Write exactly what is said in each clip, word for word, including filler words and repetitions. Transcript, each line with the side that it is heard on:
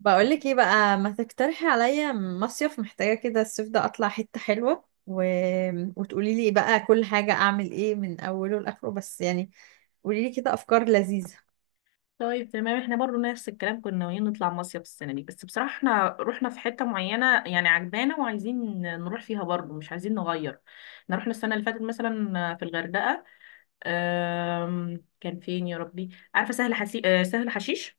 right: بقولك ايه بقى؟ ما تقترحي عليا مصيف، محتاجة كده الصيف ده اطلع حتة حلوة و... وتقولي لي بقى كل حاجة اعمل ايه من اوله لاخره، بس يعني قولي لي كده افكار لذيذة.
left: طيب، تمام. احنا برضو نفس الكلام، كنا ناويين نطلع مصيف السنة دي، بس بصراحة احنا رحنا في حتة معينة يعني عجبانا وعايزين نروح فيها برضو، مش عايزين نغير. احنا رحنا السنة اللي فاتت مثلا في الغردقة. آم، كان فين يا ربي، عارفة، سهل حسي... آه، سهل حشيش.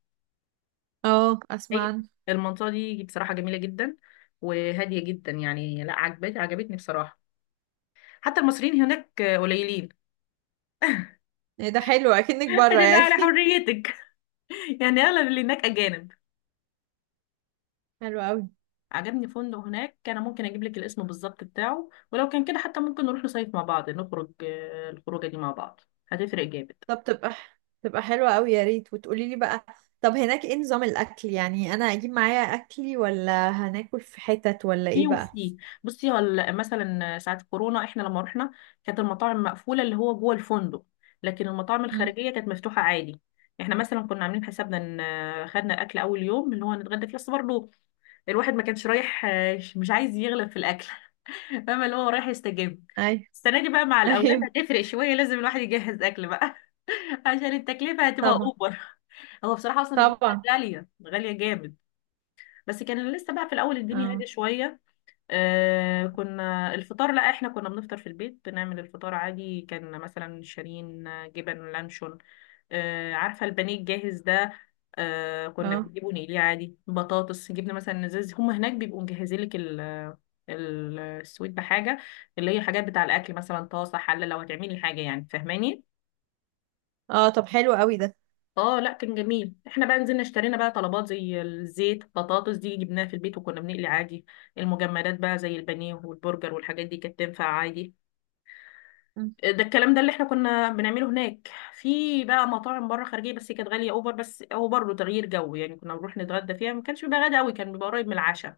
right: اه، اسمع
left: هي
right: عنه.
left: المنطقة دي بصراحة جميلة جدا، وهادية جدا يعني. لا، عجبت عجبتني بصراحة. حتى المصريين هناك قليلين.
right: ايه ده حلو، اكنك بره
left: ادي بقى
right: يعني.
left: على حريتك. يعني اغلب اللي هناك اجانب.
right: حلو قوي.
left: عجبني فندق هناك، انا ممكن اجيب لك الاسم بالظبط بتاعه، ولو كان كده حتى ممكن نروح نصيف مع بعض، نخرج آه، الخروجه دي مع بعض. هتفرق جامد.
right: طب تبقى تبقى حلوة قوي يا ريت، وتقولي لي بقى. طب هناك ايه نظام الاكل؟ يعني انا اجيب معايا اكلي، ولا هناكل في حتت، ولا
left: في،
right: ايه بقى؟
left: وفي. بصي، هل مثلا ساعه كورونا احنا لما رحنا كانت المطاعم مقفوله اللي هو جوه الفندق، لكن المطاعم
right: امم.
left: الخارجيه كانت مفتوحه عادي. احنا مثلا كنا عاملين حسابنا ان آه، خدنا اكل اول يوم اللي هو نتغدى فيه، بس برضه الواحد ما كانش رايح آه، مش عايز يغلب في الاكل. فاهمه، اللي هو رايح يستجم.
right: ايوه.
left: السنه دي بقى مع الاولاد
right: ايوه.
left: هتفرق شويه، لازم الواحد يجهز اكل بقى، عشان التكلفة هتبقى
right: طبعا.
left: اوبر. هو بصراحة اصلا الحاجات
right: طبعا.
left: غالية غالية جامد، بس كان لسه بقى في الاول الدنيا
right: اه.
left: هادية شوية. آه كنا الفطار، لا، احنا كنا بنفطر في البيت، بنعمل الفطار عادي، كان مثلا شارين جبن، لانشون. آه عارفة البانيه الجاهز ده؟ آه كنا
right: اه.
left: بنجيبه نقليه عادي، بطاطس جبنا مثلا، ازاز. هما هناك بيبقوا مجهزين لك ال، ال- السويت بحاجة، اللي هي حاجات بتاع الأكل، مثلا طاسة، حلة، لو هتعملي حاجة يعني، فاهماني.
right: اه، طب حلو قوي ده.
left: اه، لا، كان جميل. احنا بقى نزلنا اشترينا بقى طلبات زي الزيت. بطاطس دي جبناها في البيت، وكنا بنقلي عادي. المجمدات بقى زي البانيه والبرجر والحاجات دي كانت تنفع عادي.
right: مم.
left: ده الكلام ده اللي احنا كنا بنعمله هناك. في بقى مطاعم بره خارجيه، بس كانت غاليه اوفر، بس هو برضه تغيير جو يعني. كنا بنروح نتغدى فيها، ما كانش بيبقى غدا قوي، كان بيبقى قريب من العشاء،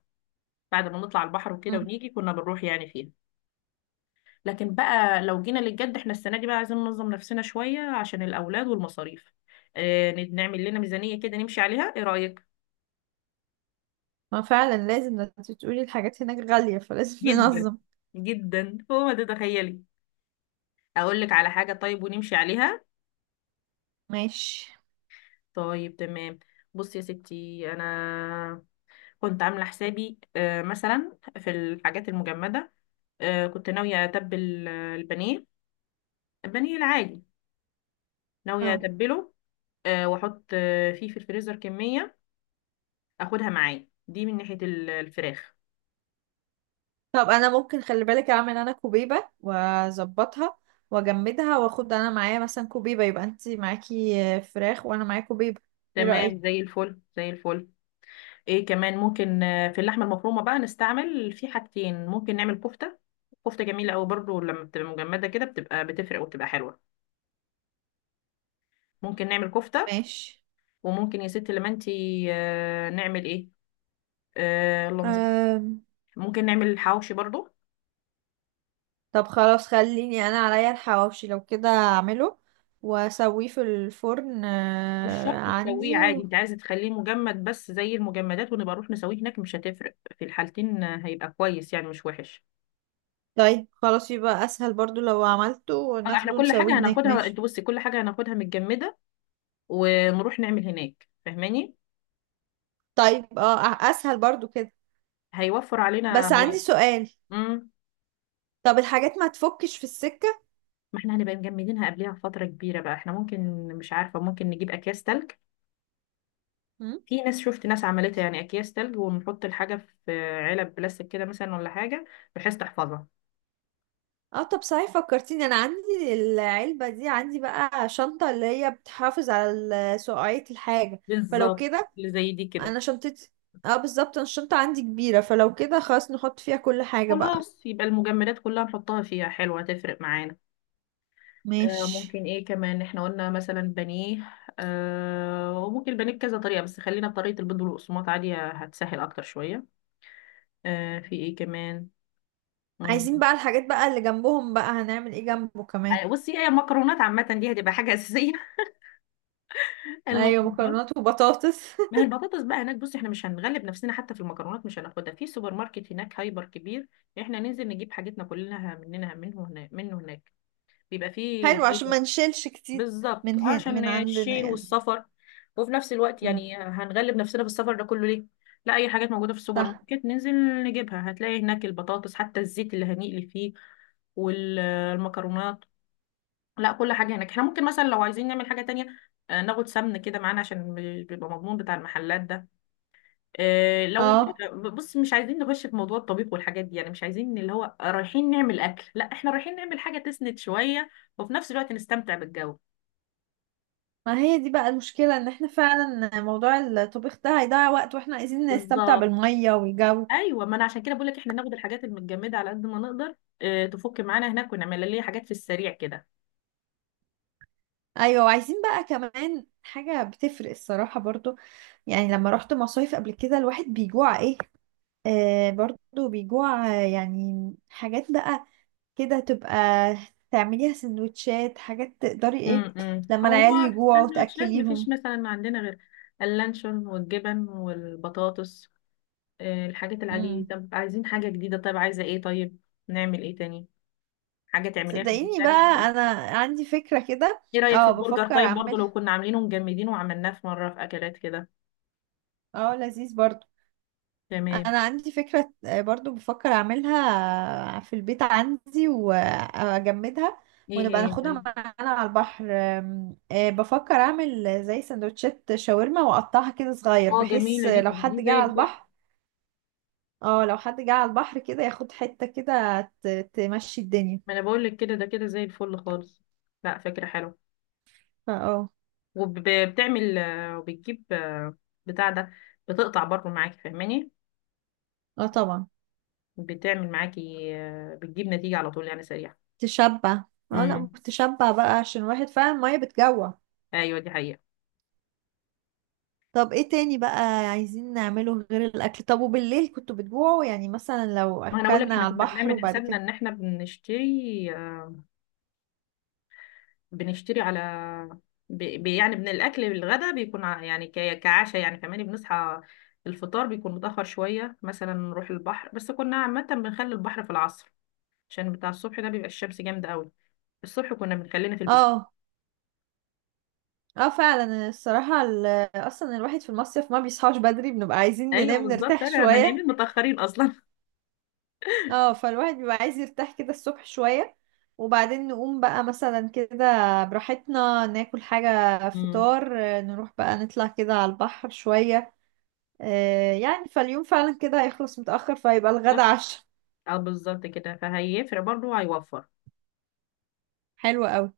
left: بعد ما نطلع البحر وكده
right: مم.
left: ونيجي كنا بنروح يعني فيها. لكن بقى لو جينا للجد، احنا السنه دي بقى عايزين ننظم نفسنا شويه عشان الاولاد والمصاريف. آه، نعمل لنا ميزانيه كده نمشي عليها، ايه رايك؟
right: ما فعلا لازم ده، انت تقولي الحاجات هناك غالية فلازم
left: جدا،
right: ننظم.
left: جدا، هو ما تتخيلي. اقول لك على حاجه طيب ونمشي عليها.
right: ماشي.
left: طيب، تمام. بصي يا ستي، انا كنت عامله حسابي آه، مثلا في الحاجات المجمده. آه، كنت ناويه اتبل آه، البانيه، البانيه العادي. ناويه
right: اهو.
left: اتبله. آه، واحط آه، فيه في الفريزر كميه، اخدها معايا دي، من ناحيه ال- الفراخ.
right: طب انا ممكن، خلي بالك، اعمل انا كوبيبة واظبطها واجمدها، واخد انا معايا مثلا كوبيبة، يبقى انت معاكي آه، فراخ وانا معايا كوبيبة. ايه
left: تمام،
right: رأيك؟
left: زي الفل، زي الفل. ايه كمان؟ ممكن آه، في اللحمه المفرومه بقى نستعمل في حاجتين. ممكن نعمل كفته. كفته جميله قوي برضو، لما بتبقى مجمده كده بتبقى بتفرق وبتبقى حلوه. ممكن نعمل كفته،
right: ماشي.
left: وممكن يا ستي لما انتي آه، نعمل ايه، آه اللهم زك-
right: أم.
left: ممكن نعمل حواوشي برضو.
right: طب خلاص خليني انا عليا الحواوشي، لو كده اعمله واسويه في الفرن،
left: مش
right: آه،
left: شرط تسويه
right: عندي
left: عادي،
right: و...
left: انت عايزه تخليه مجمد بس زي المجمدات، ونبقى نروح نسويه هناك، مش هتفرق في الحالتين. آه، هيبقى كويس يعني، مش وحش.
right: طيب خلاص، يبقى اسهل برضو لو عملته
left: اه، احنا
right: وناخده
left: كل
right: نسويه
left: حاجه
right: هناك.
left: هناخدها.
right: ماشي.
left: انت بصي، كل حاجه هناخدها متجمده ونروح نعمل هناك، فاهماني.
right: طيب اه، أ- اسهل برضو كده.
left: هيوفر علينا
right: بس عندي
left: وقت.
right: سؤال.
left: امم.
right: طب الحاجات ما تفكش في السكة؟
left: ما احنا هنبقى مجمدينها قبلها بفترة كبيرة بقى. احنا ممكن، مش عارفة، ممكن نجيب أكياس تلج.
right: مم؟
left: في ناس شفت ناس عملتها يعني. أكياس تلج ونحط الحاجة في علب بلاستيك كده مثلا، ولا حاجة، بحيث تحفظها.
right: اه، طب صحيح فكرتيني، انا عندي العلبة دي، عندي بقى شنطة اللي هي بتحافظ على ال- سقعية الحاجة. فلو
left: بالظبط،
right: كده
left: اللي زي دي كده.
right: انا شنطتي. اه بالظبط، انا الشنطة عندي كبيرة، فلو كده خلاص نحط فيها كل حاجة بقى.
left: خلاص، يبقى المجمدات كلها نحطها فيها، حلوة، تفرق معانا. آه
right: ماشي.
left: ممكن ايه كمان؟ احنا قلنا مثلا بانيه. آه وممكن البانيه بكذا طريقة، بس خلينا بطريقة البيض والقسماط عادي، هتسهل أكتر شوية. آه في ايه كمان؟ مم.
right: عايزين بقى الحاجات بقى اللي جنبهم بقى، هنعمل ايه جنبه كمان؟
left: آه، بصي، هي المكرونات عامة دي هتبقى حاجة أساسية.
right: ايوه،
left: المكرونات.
right: مكرونات وبطاطس.
left: ما هي البطاطس بقى هناك، بص، احنا مش هنغلب نفسنا حتى في المكرونات، مش هناخدها. في سوبر ماركت هناك، هايبر كبير، احنا ننزل نجيب حاجتنا كلنا مننا، منه هناك، منه هناك، بيبقى فيه
right: حلو عشان
left: هايبر.
right: ما نشيلش كتير،
left: بالظبط،
right: من هنا
left: عشان
right: من عندنا
left: الشيل
right: يعني.
left: والسفر، وفي نفس الوقت
right: مم.
left: يعني هنغلب نفسنا بالسفر ده كله ليه؟ لا، اي حاجات موجوده في السوبر
right: صح.
left: ماركت ننزل نجيبها، هتلاقي هناك البطاطس، حتى الزيت اللي هنقلي فيه، والمكرونات. لا، كل حاجه هناك. احنا ممكن مثلا لو عايزين نعمل حاجه تانية، آه، ناخد سمن كده معانا، عشان بيبقى مضمون بتاع المحلات ده. آه، لو
right: اه،
left: بص، مش عايزين نخش في موضوع الطبيخ والحاجات دي يعني، مش عايزين اللي هو رايحين نعمل اكل، لا، احنا رايحين نعمل حاجه تسند شويه وفي نفس الوقت نستمتع بالجو.
right: ما هي دي بقى المشكلة، ان احنا فعلا موضوع الطبيخ ده هيضيع وقت، واحنا عايزين نستمتع
left: بالظبط.
right: بالمية والجو.
left: ايوه، ما انا عشان كده بقول لك احنا ناخد الحاجات المتجمده على قد ما نقدر، آه، تفك معانا هناك ونعمل لنا حاجات في السريع كده.
right: ايوه، وعايزين بقى كمان حاجة بتفرق الصراحة برضو. يعني لما رحت مصايف قبل كده الواحد بيجوع، ايه، آه برضو بيجوع. آه، يعني حاجات بقى كده، تبقى تعمليها سندوتشات، حاجات تقدري، ايه
left: امم
right: لما
left: هو
right: العيال
left: في
right: يجوعوا
left: السندوتشات مفيش
right: تأكليهم.
left: مثلا ما عندنا غير اللانشون والجبن والبطاطس، آه، الحاجات العاديه دي.
right: امم.
left: طب عايزين حاجه جديده، طيب، عايزه ايه؟ طيب نعمل ايه تاني؟ حاجه تعمليها في البيت
right: صدقيني
left: يعني.
right: بقى، انا عندي فكرة كده.
left: ايه رأيك في
right: اه،
left: البرجر
right: بفكر
left: طيب، برضو لو
right: اعملها.
left: كنا عاملينه ومجمدينه وعملناه في مرة، في اكلات كده.
right: اه لذيذ برضو.
left: تمام.
right: انا عندي فكرة، آه، برضو بفكر اعملها في البيت عندي واجمدها،
left: ايه
right: ونبقى
left: هي
right: ناخدها
left: طيب؟
right: معانا على البحر. آم، آه، بفكر اعمل زي سندوتشات شاورما، واقطعها كده صغير،
left: اه،
right: بحيث
left: جميلة دي،
right: لو
left: طب دي
right: حد جه
left: زي
right: على
left: الفل.
right: البحر. اه، لو حد جه على البحر كده ياخد حتة كده، ت- تمشي الدنيا.
left: ما انا بقول لك كده، ده كده زي الفل خالص. لا، فكرة حلوة.
right: فا اه
left: وبتعمل آه، وبتجيب آه، بتاع ده، بتقطع برضو معاكي، فاهماني.
right: اه طبعا.
left: بتعمل معاكي آه، بتجيب نتيجة على طول يعني، سريعة.
right: تشبع. اه لا،
left: امم.
right: تشبع بقى عشان الواحد فعلا المية بتجوع.
left: ايوه، دي حقيقة.
right: طب ايه تاني بقى عايزين نعمله غير الاكل؟ طب وبالليل كنتوا بتجوعوا؟ يعني مثلا لو
left: ما انا بقول لك
right: اكلنا
left: احنا
right: على
left: كنا
right: البحر
left: بنعمل
right: وبعد
left: حسابنا
right: كده.
left: ان احنا بنشتري، بنشتري على بي بي- يعني من الأكل للغدا بيكون ع- يعني ك- كعشاء يعني كمان. بنصحى، الفطار بيكون متأخر شوية، مثلا نروح البحر، بس كنا عامة بنخلي البحر في العصر، عشان بتاع الصبح ده بيبقى الشمس جامدة قوي. الصبح كنا بنخلينا في البسين.
right: اه. اه، فعلا الصراحة ال- اصلا الواحد في المصيف ما بيصحاش بدري، بنبقى عايزين
left: أيوه
right: ننام
left: بالظبط،
right: نرتاح
left: أنا، ما
right: شوية.
left: نايمين متأخرين أصلا.
right: اه، فالواحد بيبقى عايز يرتاح كده الصبح شوية، وبعدين نقوم بقى مثلا كده براحتنا، ناكل حاجة
left: امم.
right: فطار، آه، نروح بقى نطلع كده على البحر شوية. آه، يعني فاليوم فعلا كده هيخلص متأخر، فيبقى الغدا
left: بالظبط.
right: عشاء.
left: اه بالظبط كده، فهيفرق برضه، هيوفر.
right: حلو قوي.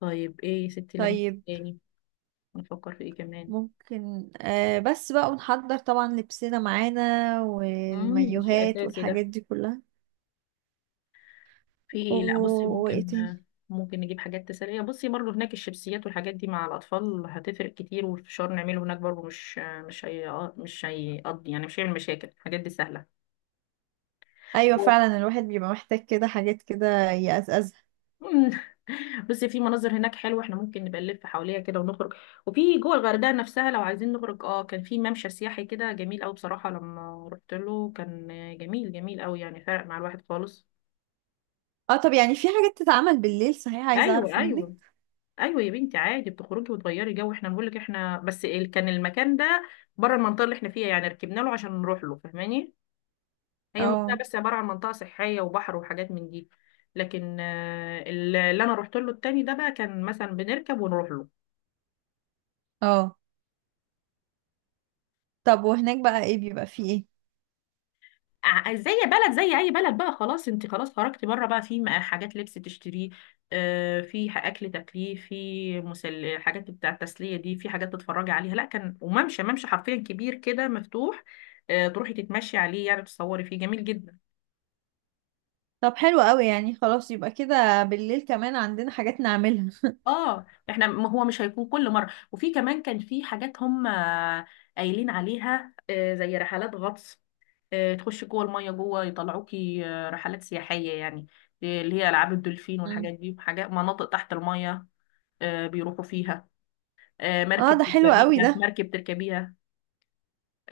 left: طيب، ايه يا ستي لما،
right: طيب.
left: تاني، نفكر في ايه كمان؟
right: ممكن، آه بس بقى، ونحضر طبعا لبسنا معانا
left: امم ده شيء
right: والمايوهات
left: أساسي ده.
right: والحاجات دي كلها
left: في
right: و...
left: ايه؟ لا بصي،
right: وايه
left: ممكن،
right: تاني؟
left: ممكن نجيب حاجات تسلية. بصي، برضو هناك الشيبسيات والحاجات دي مع الأطفال هتفرق كتير، والفشار نعمله هناك برضو، مش مش هي مش هيقضي يعني، مش هيعمل مشاكل، الحاجات دي سهلة.
right: ايوه فعلا، الواحد بيبقى محتاج كده حاجات كده يقزقزها.
left: مم. بصي، في مناظر هناك حلوة، احنا ممكن نبقى نلف حواليها كده ونخرج. وفي جوه الغردقة نفسها لو عايزين نخرج، اه، كان في ممشى سياحي كده جميل قوي بصراحة، لما رحت له كان جميل، جميل قوي يعني، فرق مع الواحد خالص.
right: اه، طب يعني في حاجات تتعمل بالليل صحيح؟ عايزه
left: ايوه،
right: اعرف
left: ايوه،
right: منك.
left: ايوه يا بنتي، عادي بتخرجي وتغيري جو. احنا بنقول لك احنا بس ال- كان المكان ده بره المنطقه اللي احنا فيها يعني، ركبنا له عشان نروح له، فاهماني. هي المنطقه
right: اه.
left: بس عباره عن منطقه صحيه وبحر وحاجات من دي، لكن آه، اللي انا رحت له التاني ده بقى كان مثلا بنركب ونروح له.
right: اه. طب وهناك بقى ايه، بيبقى فيه ايه؟
left: ع- زي بلد، زي اي بلد بقى، خلاص انت خلاص خرجتي بره بقى. في م- حاجات لبس تشتريه، آه، في ح- اكل تاكليه، في مسل حاجات بتاع التسليه دي، في حاجات تتفرجي عليها. لا، كان، وممشى، ممشى حرفيا كبير كده مفتوح، آه، تروحي تتمشي عليه يعني، تصوري فيه، جميل جدا.
right: طب حلو قوي، يعني خلاص يبقى كده بالليل كمان عندنا حاجات نعملها.
left: اه، احنا ما هو مش هيكون كل مره. وفي كمان كان في حاجات هم قايلين عليها آه، زي رحلات غطس، آه، تخشي جوه الميه، جوه يطلعوكي. آه، رحلات سياحيه يعني، آه، اللي هي العاب الدولفين
right: مم.
left: والحاجات دي، وحاجات مناطق تحت الميه. آه، بيروحوا فيها. آه،
right: اه
left: مركب
right: ده حلو قوي
left: تركبيها،
right: ده.
left: مركب تركبيها.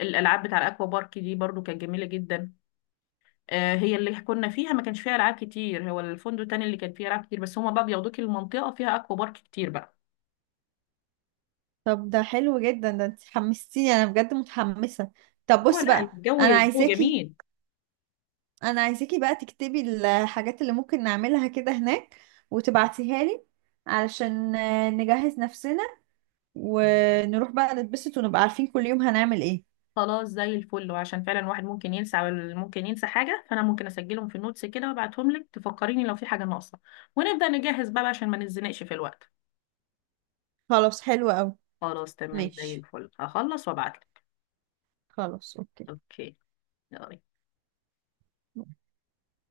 left: الالعاب بتاع الاكوا بارك دي برضو كانت جميله جدا، آه، هي اللي كنا فيها ما كانش فيها العاب كتير. هو الفندق التاني اللي كان فيه العاب كتير، بس هما بقى بياخدوكي. المنطقه فيها اكوا بارك كتير بقى.
right: طب ده حلو جدا ده، انت حمستيني انا، بجد متحمسه. طب
left: هو،
right: بصي
left: لا،
right: بقى،
left: الجو
right: انا
left: الجو
right: عايزاكي،
left: جميل.
right: انا عايزاكي بقى تكتبي الحاجات اللي ممكن نعملها كده هناك، وتبعتيها لي علشان آه، نجهز نفسنا، ونروح بقى نتبسط، ونبقى عارفين كل يوم هنعمل ايه.
left: خلاص، زي الفل. وعشان فعلا الواحد ممكن ينسى، وال- ممكن ينسى حاجة، فأنا ممكن أسجلهم في النوتس كده وأبعتهم لك، تفكريني لو في حاجة ناقصة، ونبدأ نجهز بقى عشان ما نتزنقش في الوقت.
right: خلاص حلو قوي.
left: خلاص، تمام، زي
right: ماشي.
left: الفل، هخلص وأبعتلك.
right: خلاص اوكي.
left: أوكي. يلا.